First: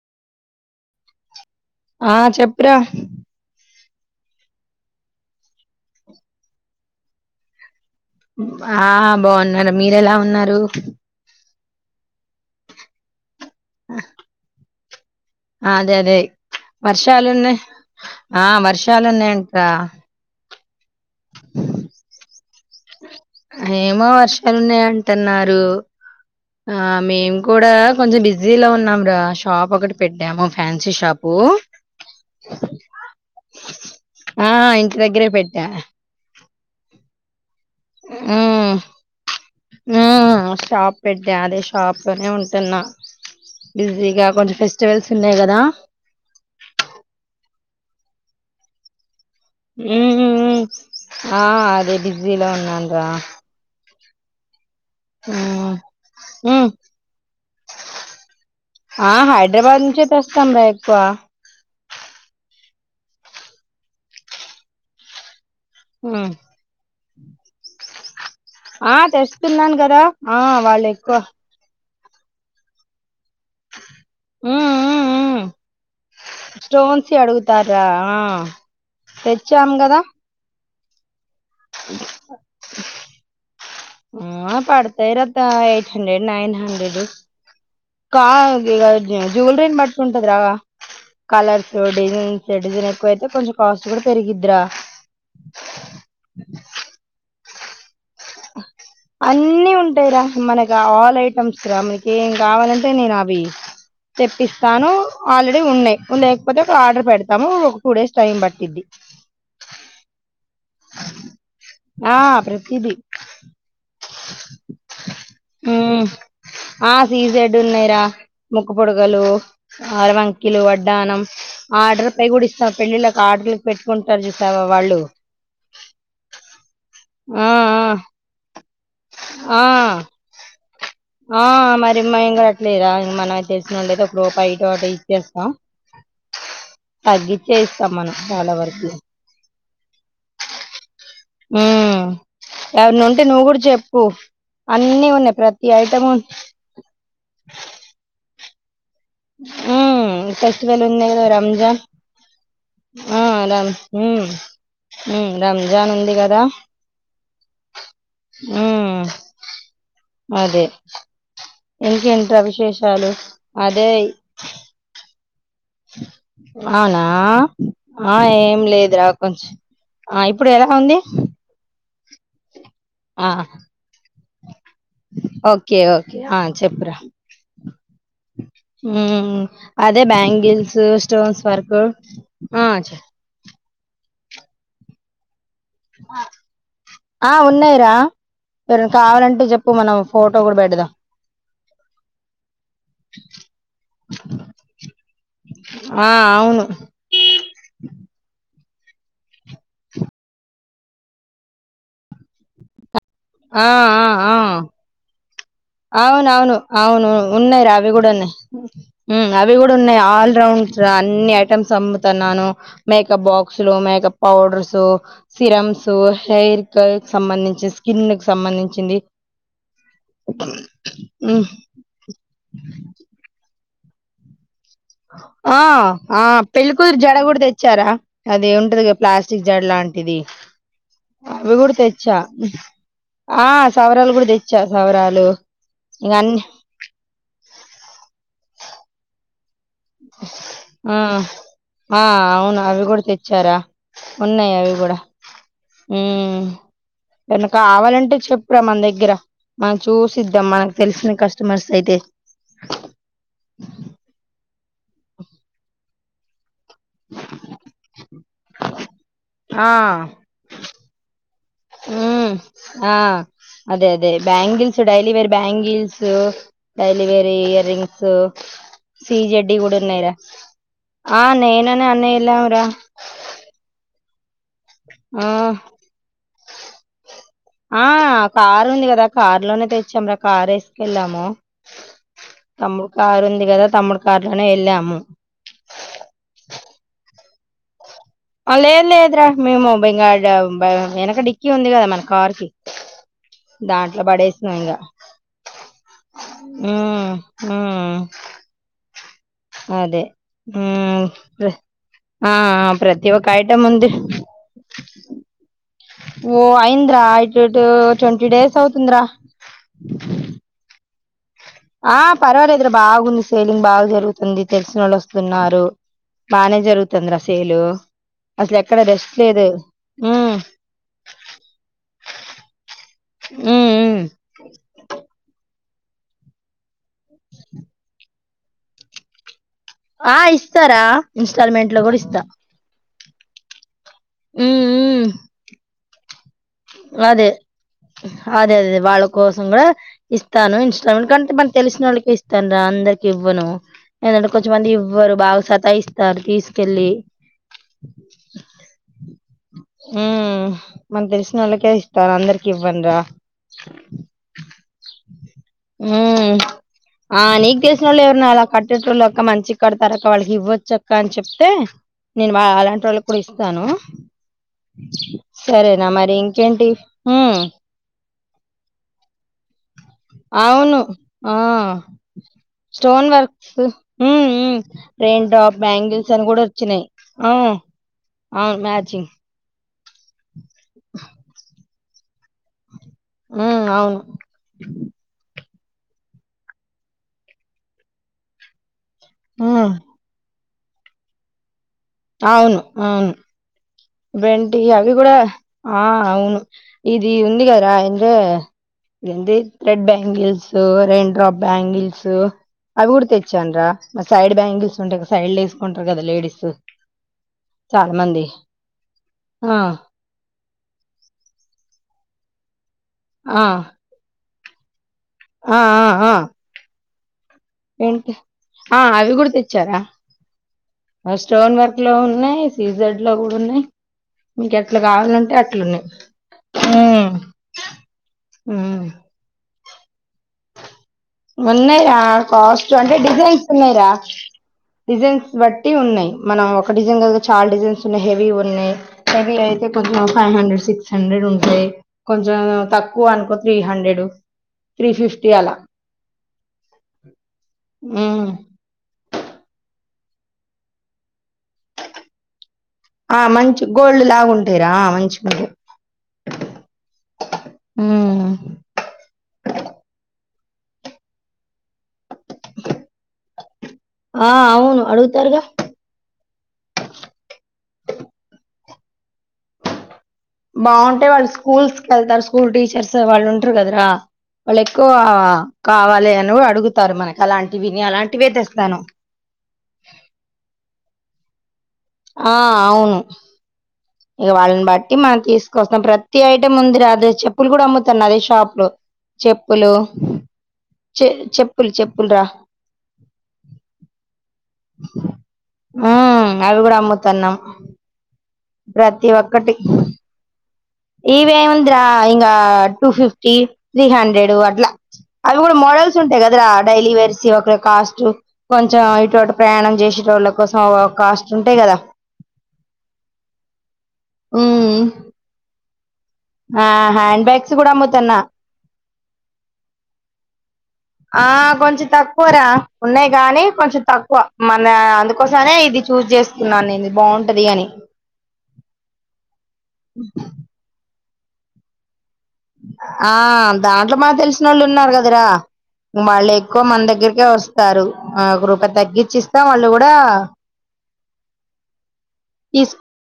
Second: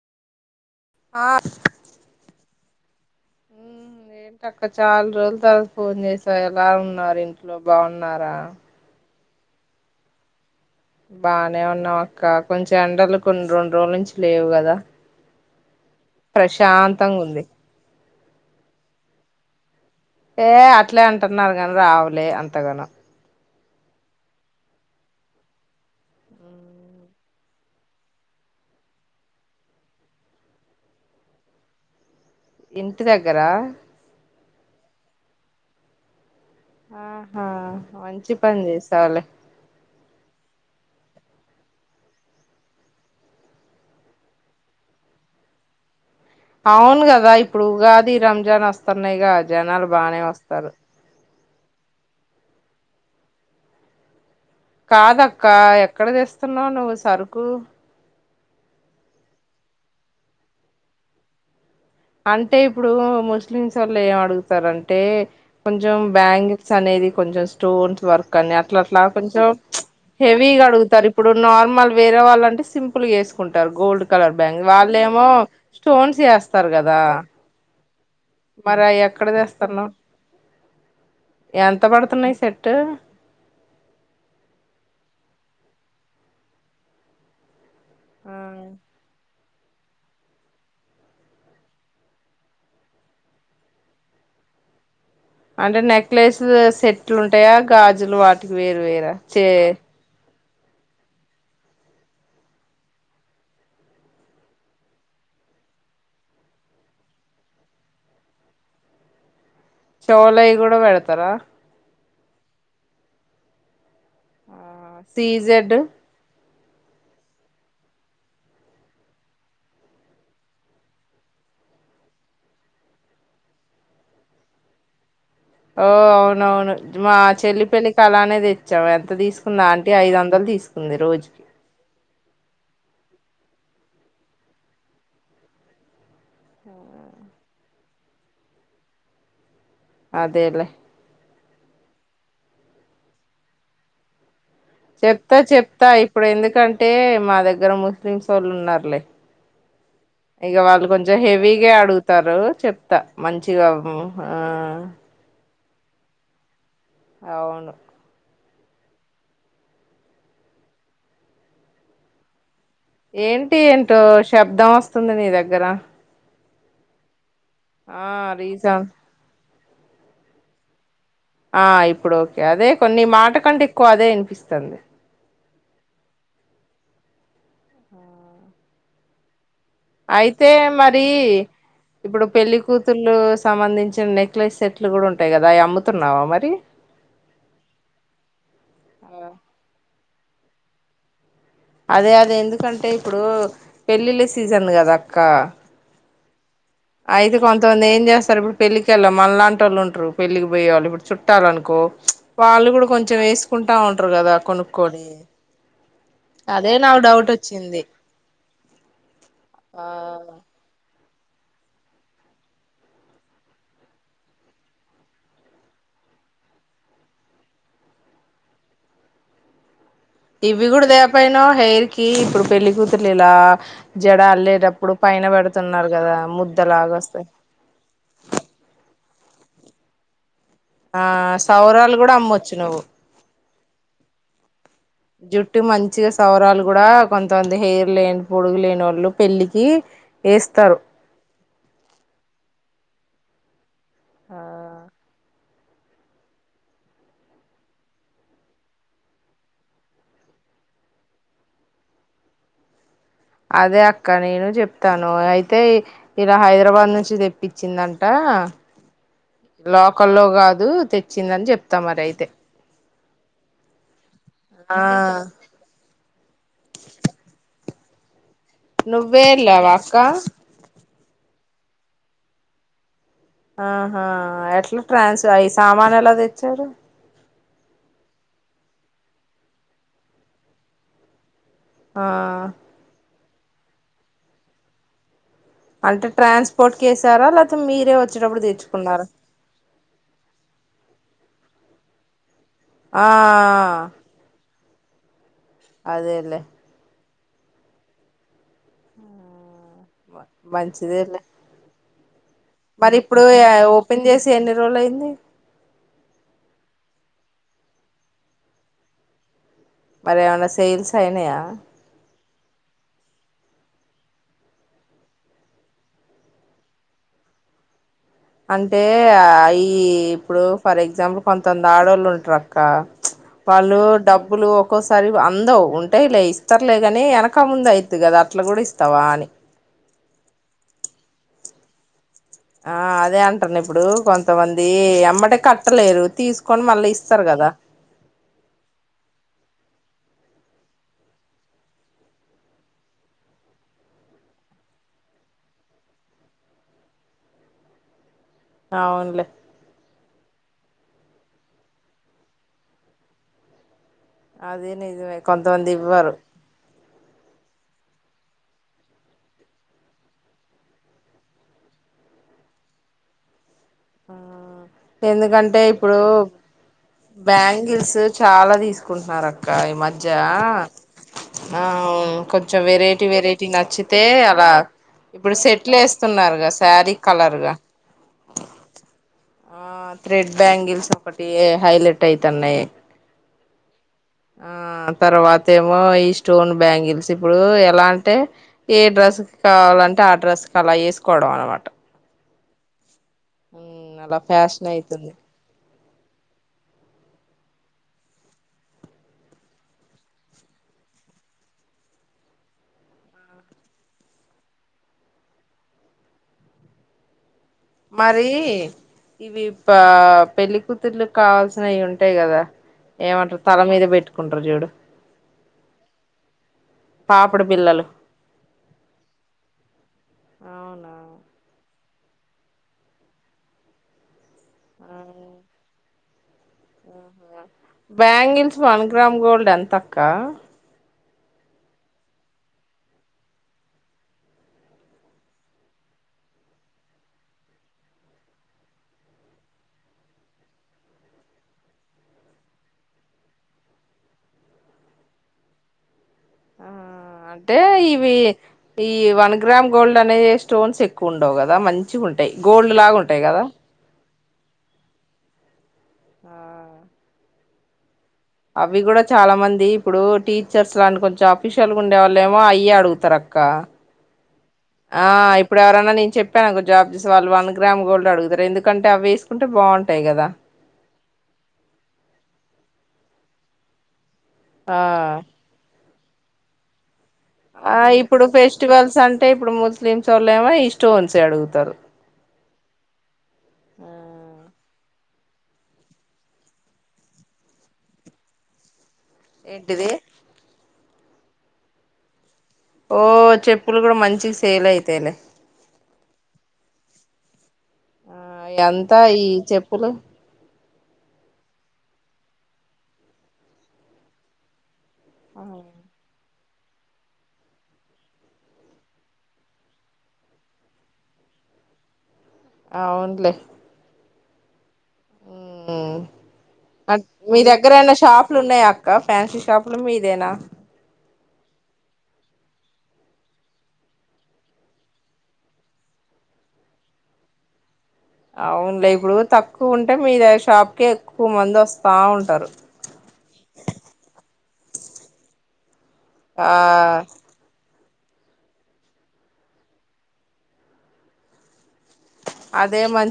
ఆఫ బ ఏంట అక్క చాలా రోజుల తర్వాత ఫోన్ చేసా ఎలా ఉన్నారు ఇంట్లో బాగున్నారా ఆ బాగున్నారు మీరు ఎలా ఉన్నారు బానే ఉన్నాం అక్క కొంచెం ఎండలు కొన్ని రెండు రోజుల నుంచి లేవు కదా అదే అదే ప్రశాంతంగా ఉంది వర్షాలున్న ఆ వర్షాలున్న ఏంట్రా ఏ అట్లే అంటున్నారు ని రావులే అంతగాన ఏమో వర్షాలున్నాయి అంటున్నారు ఆ మేము కూడా కొంచెం బిజీ లో ఉన్నాం రా షాప్ ఒకటి పెట్టాము ఫ్యాన్సీ షాప్ పోఓ ఇంటి దగ్గరా ఆ ఇంటి దగ్గరే పెట్టా ఆహా వంచి పంది సవాల ఆ షాప్ పెట్టే అదే షాప్నే ఉంటున్నా బిజీగా కొంచెం ఫెస్టివల్స్ ఉన్నాయి కదా అవును కదా ఇప్పుడు ఉగాది రంజాన్ వస్తున్నాయిగా జనాలు ఉమ్, బానే ఉమ్, ఉమ్. వస్తారు ఆ అదే బడిజజీలా ఉన్నాండ కాదక్క ఎక్కడ ఉమ్. తెస్తున్నావు నువ్వు సరుకు ఆ హైదరాబాద్ నుంచి తె వస్తాం రా ఎక్కువ అంటే ఇప్పుడు ముస్లిమ్స్ వాళ్ళ ఏం అడుగుతారంటే కొంచెం బ్యాంగిల్స్ అనేది కొంచెం స్టోన్స్ వర్క్ కా అట్లా ఆ అ కొంచ తెస్తున్నాను కదా ఆ హెవ అడుగు వాళ్ళు ఎక్కువ ఇప్పుడు నార్ల్ వేరే వాళ్ళంటే సింపుల్ వేసుకుంటారు గోల్డ్ కలర్ బ్యాంగ్ ఉమ్ వాళ్ళ ఉమ్ ఏమో ఉమ్ స్టోన్స్ వేస్తారు కదా స్టోన్స్ అడుగుతారా మరి అవి ఎక్కడ తెచ్చాం తెస్తన్నావ్ కదా ఎంత పడుతున్నాయి్ సెట్టు ఆ పడతాయిరత ఎయిట్ హండ్రెడ్ నైన్ హండ్రెడ్ కా ఆ ఇ జ్యువెలరీన్ బట్ంటది రా కలర్స్ డిజైన్స్ డిజైన్ ఎక్కువైతే కొంచెం కాస్ట్ కూడా పెరిగిదిరా అంటే నెక్లెస్ సెట్లు ఉంటాయా గాజులు వాటికి వేరు వేరా చే అన్ని ఉంటాయిరా మనకి ఆల్ ఐటమ్స్ రా మనకి ఏం కావాలంటే తెప్పిస్తాను ఆల్రెడీ ఉన్నాయి లేకపోతే ఒక ఆర్డర్ పెడతాము ఒక టూ డేస్ టైం పట్టిద్ది అ చొవలవి కూడా పేడతారా ఆ ప్రతిది ఆ ఊ సీజెడ్ ఆ సీజెడ్ ఉన్నాయిరా ముక్క పుడకలు అరవంకిలు వడ్డానం ఆర్డర్ పై కూడా ఇస్తా పెళ్లిళ్ళలకు ఆడ పెట్టుకుంటారు చూసావా వాళ్ళు ఓ అవునవును మా ఆ చెల్లి పెళ్లి కి అలా నే తే ఐదు ఆ ఆ వందలు తీసుకుంది ఆ రోజుకి మరి మేము కట్లేదా మనం తెలిసిన వాళ్ళు అయితే ఆ రమ్మన్నా ఆడ వరికీ అదేలే ఉ ఎవరన్న ఉంటే నువ్వు కూడా చెప్పు అన్నీ చెప్తా ఉన్నాయి ప్రతి చెప్తా ఐటమ్ ఇప్పుడు ఎందుకంటే మా దగ్గర ముస్లిం వోళ్ళు ఉన్నారులే ఊ ఉ ఇక ఫెస్టివల్ వాళ్ళు ఉంది కొంచెం హెవీగా రంజాన్ అడుగుతారు చెప్తా ఆ మంచిగా రమ్ ఊ ఆ ఊ రంజాన్ ఉంది కదా అవును ఊ అదే ఇంకేంటి రా విశేషా ఏంటి ఏంటో శబ్దం వస్తుంది నీ దగ్గర అవునా ఆ ఏం లేదురా కొంచం ఆ ఇప్పుడు ఎలా ఉంది ఆ ఇప్పుడు ఓకే అదే కొ నీ ఆ మాట కంటే ఎక్కువ అదే వినిపిస్తుంది ఓకే ఓకే ఆ చెప్పురా ఆ ఊ అదే బ్యాంగిల్స్ మరి స్టోన్స్ వర్క్ ఆ చిన్ నెక్లెస్ సేట్లు కూడా ఉంటాయి కదా అవి అమ్ముతున్నావా మరి ఆ ఉన్నాయి రా ఎవరన్నా కావాలంటే చెప్పు మనం ఫోటో కూడా బెడదాం అదే అదే ఎందుకంటే ఇప్పుడు పెళ్లిళ్ళ సీజన్ కదా అక్క ఆ అవును అయితే కొంతమంది ఏం చేస్తారు ఇప్పుడు పెళ్ళకేళ్ళాలి మనలాంటి వాళ్ళు ఉంటారు పెళ్లికి పోయేవాళ్ళు ఇప్పుడు చుట్టాల అనుకో ఓ చ్ వాళ్ళు కూడా కొంచెం వేసుకుంటా ఉంటారు కదా కొనుక్కొని అవును అవును అదే నాకు అవును డౌట్ ఉన్నాయి రా వచ్చింది అవి కూడా ఉన్నాయి ఊ అవి కూడా ఆ ఉన్నాయి ఆల్రౌండ్స్ అన్ని అన్ని ఐటమ్స్ అమ్ముతన్నాను మేకప్ బాక్స్లు, మేకప్ పౌడర్సు, సీరంసు హెయిర్ కి సంబంధించింది స్కిన్ కి సంబంధించింది ఇవి కూడా హ్మ్. తకపోయినవ హెయిర్ కి ఇప్పుడు పెళ్ళ కూతుర్లు ఇలా జడ అల్లేట ఆ ఆ పెళ్ళికూతురు జడ వస్తాయి కూడా తెచ్చారా అది ఉంటది కదా ప్లాస్ జాడ లాంటిది ఆ అవి కూడా సౌరాలు తెచ్చా అమ్మొచ్చు నువ్వు ఆ సవరాలు కూడా తెచ్చు జుట్టు మంచిగా సౌరాలు కూడా కొంతమంది హెయిర్ లేని పొడుగు లేనోళ్ళు పెళ్ళికి ఏ ఏస్తారు ఆ! ఆ అవును అవి కూడా తెచ్చారా ఆ ఉన్నాయి అవి కూడా ఊ ఏమన్నా కావాలంటే చెప్పురా మన దగ్గర మనం చూసిద్దాం మనకు తెలిసిన కస్టమర్స్ అయితే [inaudible] తను అయితే ఇలా హైదరాబాద్ నుంచి తెప్పించిందంట లోకల్లో కాదు తెచ్చింది ఊ ఆ అదే అదే ఆ bangles daily wear bangles daily wear earrings సి నువ్వే జడ్డియి వెళ్ళావా అక్క గుడున్నైరా ఆ నేను అను అన్నయ ఎల్లంర ఆహా ఎట్లా ట్రాన్స్ ఈ సామాన్ ఎలా తెచ్చారు ఆ కారు ఉంది కదా కారు లోనే తెచ్చాంరా కార్ ఎసుకెళ్ళాము ఆ తమ్ముడు కారు ఉంది కదా తమ్ముడు కారులోనే ఎళ్ళాము అంటే ట్రాన్స్పోర్ట్ కేసారా లేకపోతే మీరే వ లేదు లేదురా మేము ఇగా ఏనక డిక్కీ ఉంది కదా మన కార్ కి ఆ దాంట్లో పడేసినం ఇంగా అదేలే హ్మ్మ్ హ్మ్ అదే హ్మ్మ్ మంచిదేలే ఆ మరి ప్రతి ఇప్పుడు ఒక్క ఐటమ్ ఉంది ఓపెన్ చేసి ఎన్ని రోజులు అయింది ఓఐ అటు ఇటు ట్వంటీ డేస్ అవుతుందిరా అయినయ కొన్ని సెల్లింగ్ బాగా జరుగుతుంది తెలిసినోళ్ళు వస్తున్నారు బానే జరుగుతుంది రా సేలు అసలు ఎక్కడ అంటే రెస్ట్ లేదు అయి హ్మ్ ఇప్పుడు ఫర్ ఎగ్జాంపుల్ కొంతంది ఆడోళ్ళు ఉంటారు అక్క హ్మ్ వాళ్ళు హ్మ్ డబ్బులు ఒక్కోసారి అందవు ఉ ఉంటాయ్లే ఇస్తారులేగాని ఎనక ముందు అయ్యిది కదా అట్లా కూడా ఇస్తావా అని ఆ ఇస్తారా ఇన్స్టాల్మెంట్ లో కూడా ఇస్తా ఆ అదే అంటున్న ఇప్పుడు హ్మ్ కొంతమంది హ్మ్ అమ్మటే కట్టలేరు తీసుకు అదే అదేదే వాళ్ళ కోసం కూడా ఇస్తాను ఇన్స్ట్రామెంట్ కంటే మన తెలిసిన వాళ్ళకి ఇస్తాను రా అందరికి ఇవ్వను ఏంటంటే కొంచెమంది ఇవ్వరు బాగా సతా ఇస్తారు తీసుకెల్లి అవునులే ఊ మాకు అందుకే ఇస్తాను అందరికి ఇవ్వను రా అది నిజమే కొంతమంది ఇవ్వారు ఉమ్ ఆ నీకు తెలిసినోళ్ళు ఎవరైనా అలా కట్టేటోళ్ళు అక్క మంచిగా కడతారు అక్క వాళ్ళకి ఇవ్వొచ్చు అక్క అని చెప్తే నేను వల్లలాంతోళ్లుకి కూడా ఇస్తా ఇస్తాను ఎందుకంటే సరేనా ఇప్పుడు మరి ఇంకేంటి బ్యాంగిల్స్ చాలా తీసుకుంటున్నారు అక్క ఆ ఈ మధ్య అవును ఆ హ్మ కొంచెం వెరైటీ స్టోన్ వెరైటీ వర్క్స్ నచ్చితే ఉమ్ అలా ఉమ్ రెయిన్ ఇప్పుడు డ్రాప్ సెట్లు బ్యాంగిల్స్ అని కూడా వేస్తున్నారుగా వచ్చినాయి శారీ ఆ కలర్గా అవును మ ఆ థ్రెడ్ బ్యాంగిల్స్ ఒకటి హైలైట్ ఐతన్నై ఉమ్ అవును ఆ తర్వాత ఏమో ఈ స్టోన్ బ్యాంగిల్స్ ఇప్పుడు ఎలా అంటే ఏ డ్రస్కి ఉమ్ కావాలంటే ఆ డ్రస్ క అలా వేసుకోవడం అనమాట అవును అవును అలా వెంటి ఫ్యాషన్ అవి అయితుంది కూడా ఆ అవును ఇది ఉంది కదా అంట ఇదింది రెడ్ బ్యాంగిల్స్ రైన్డ్రోప్ బ్యాంగిల్స్ అవి కూడా తెచ్చానరా మరి సైడ్ బ్యాంగిల్స్ ఉంటాయి సైడ్ వేసుకుంటారు కదా లేడీస్ చాలా మరి మంది ఇవి ఆ పా పెళ్లి కూతుర్లు కావాల్సిన అవి ఉంటాయి కదా ఏమంటారు ఆ తల మీద పెట్టుకుంటారు చూడు ఆ ఆ పాపడు బిల్లలు ఏంటి ఆ అవి కూడా తెచ్చారా అవునా స్టోన్ వర్క్ లో ఉన్నాయి సీజడ్ లో కూడా ఉన్నాయి మీక ఎట్లా ఆ కావాలంటే అట్లున్నాయి బ్యాంగిల్స్ వన్ ఉమ్. గ్రామ్ గోల్డ్ ఎంత అక్క ఉన్నాయిరా ఆ కాస్ట్ అంటే డిజైన్స్ ఉన్నాయిరా డిజైన్స్ బట్టి ఉన్నాయి మనం ఒక డిజైన్ కి చాలా డిజైన్స్ ఉన్నాయి హెవీ ఉన్నాయి అయితే కొంచెం ఫైవ్ హండ్రెడ్ సిక్స్ హండ్రెడ్ ఉంటాయి కొంచెం తక్కువ అనుకో త్రీ హండ్రెడ్ త్రీ ఫిఫ్టీ అలా ఆ అంటే ఇవి ఉమ్. ఈ వన్ గ్రామ్ గోల్డ్ అనే స్టోన్స్ ఎక్కువన్నా ఉండవు కదా మంచిగా ఉంటాయి గోల్డ్ లాగా ఉంటాయి కదా ంటేరా మంచిగుంటాయి ఆ హ అవి కూడా చాలా మంది ఇప్పుడు టీ టీచర్స్ ంటి కొంచంఫీషియల్ గా ఉండే వాళ్ళ ఏమో అయ్యే అడుగుతారు అక్క ఆ అవును ఆ అడుగుతారుగా ఇప్పుడు ఎవరన్నా నేను చెప్పాను ఒక జాబ్ చేసి వాళ్ళు వన్ గ్రామ్ గోల్డ్ అడుగుతారు ఎందుకు ఎందుకంటే అవి వేసుకుంటే బాగుంటాయి కదా అంటే వాళ్ళు స్కూల్స్ క వెతారు స్కూల్ టీచర్స్ వాళ్ళు ఉంటారు కదరాా వాళ్ళు ఎక్కువ కావాల అని అడుగుతారు మనకి ఆ అలాంటివిని ఇప్పుడు అలాంటివే తెస్తాను ఫెస్టివల్స్ అంటే ఇప్పుడు ముస్లిమ్స్ వాళ్ళ ఏమో ఈస్టోన్స్ అడుగుతారు ఆ అవును ఆ ఇక వాళ్ళని బట్టి మనం తీసుకొస్తాం ప్రతి ఐటం ముందిదే చెప్పులు కూడా అమ్ముతాను అదే షాప్ లో చెప్పులు ఏంటిది చె చెప్పులు చెప్పులు రా ఓ చెప్పులు కూడా మంచి సేల్ అయితాలే త్తనం ప్రతి ఈ ఒక్కటి చెప్పులు ఇవి ఎం ఉంద్రా ఇంగా టూ ఫిఫ్టీ త్రీ హండ్రెడ్ అట్లా అవి కూడా మోడల్స్ ఉంటాయి కద రా డైలీ వర్సి ఒకరు కాస్ట్ కొంచెం ఇటువంటి ప్రయాణం చేసేట వాళ్ళ కోసం కాస్ట్ ఉంటాయి కదా అవునులే ఉ ఆ అ హ్యాండ్ మీ బ్యాగ్స్ కూడా దగ్గరయినా అమ్ముతున్నా షాపులు ఉన్నాయా అక్క ఫ్యాన్సీ షాపులు మీదేనా ఆ కొంచెం తక్కువరా ఉన్నాయి్ కాగాని కొంచెం తక్కువ మన అందుకోసనే ఇది చూ చేస్తున్నాను ఇది నేను బాగుంటది అని అవునులే ఇప్పుడు తక్కువ ఉంటే మీ షాప్ కి ఎక్కువ మంది వస్తా ఉంట ఆ దాంట్లో మాకు తెలిసిన వాళ్ళు ఉన్నారు కదరా వాళ్ళు ఆ ఎక్కువ మన దగ్గరకే వస్తారు ఆ ఒక రూపా తగ్గించి ఇస్తా వాళ్ళు కూడా తీసు అదే మంచి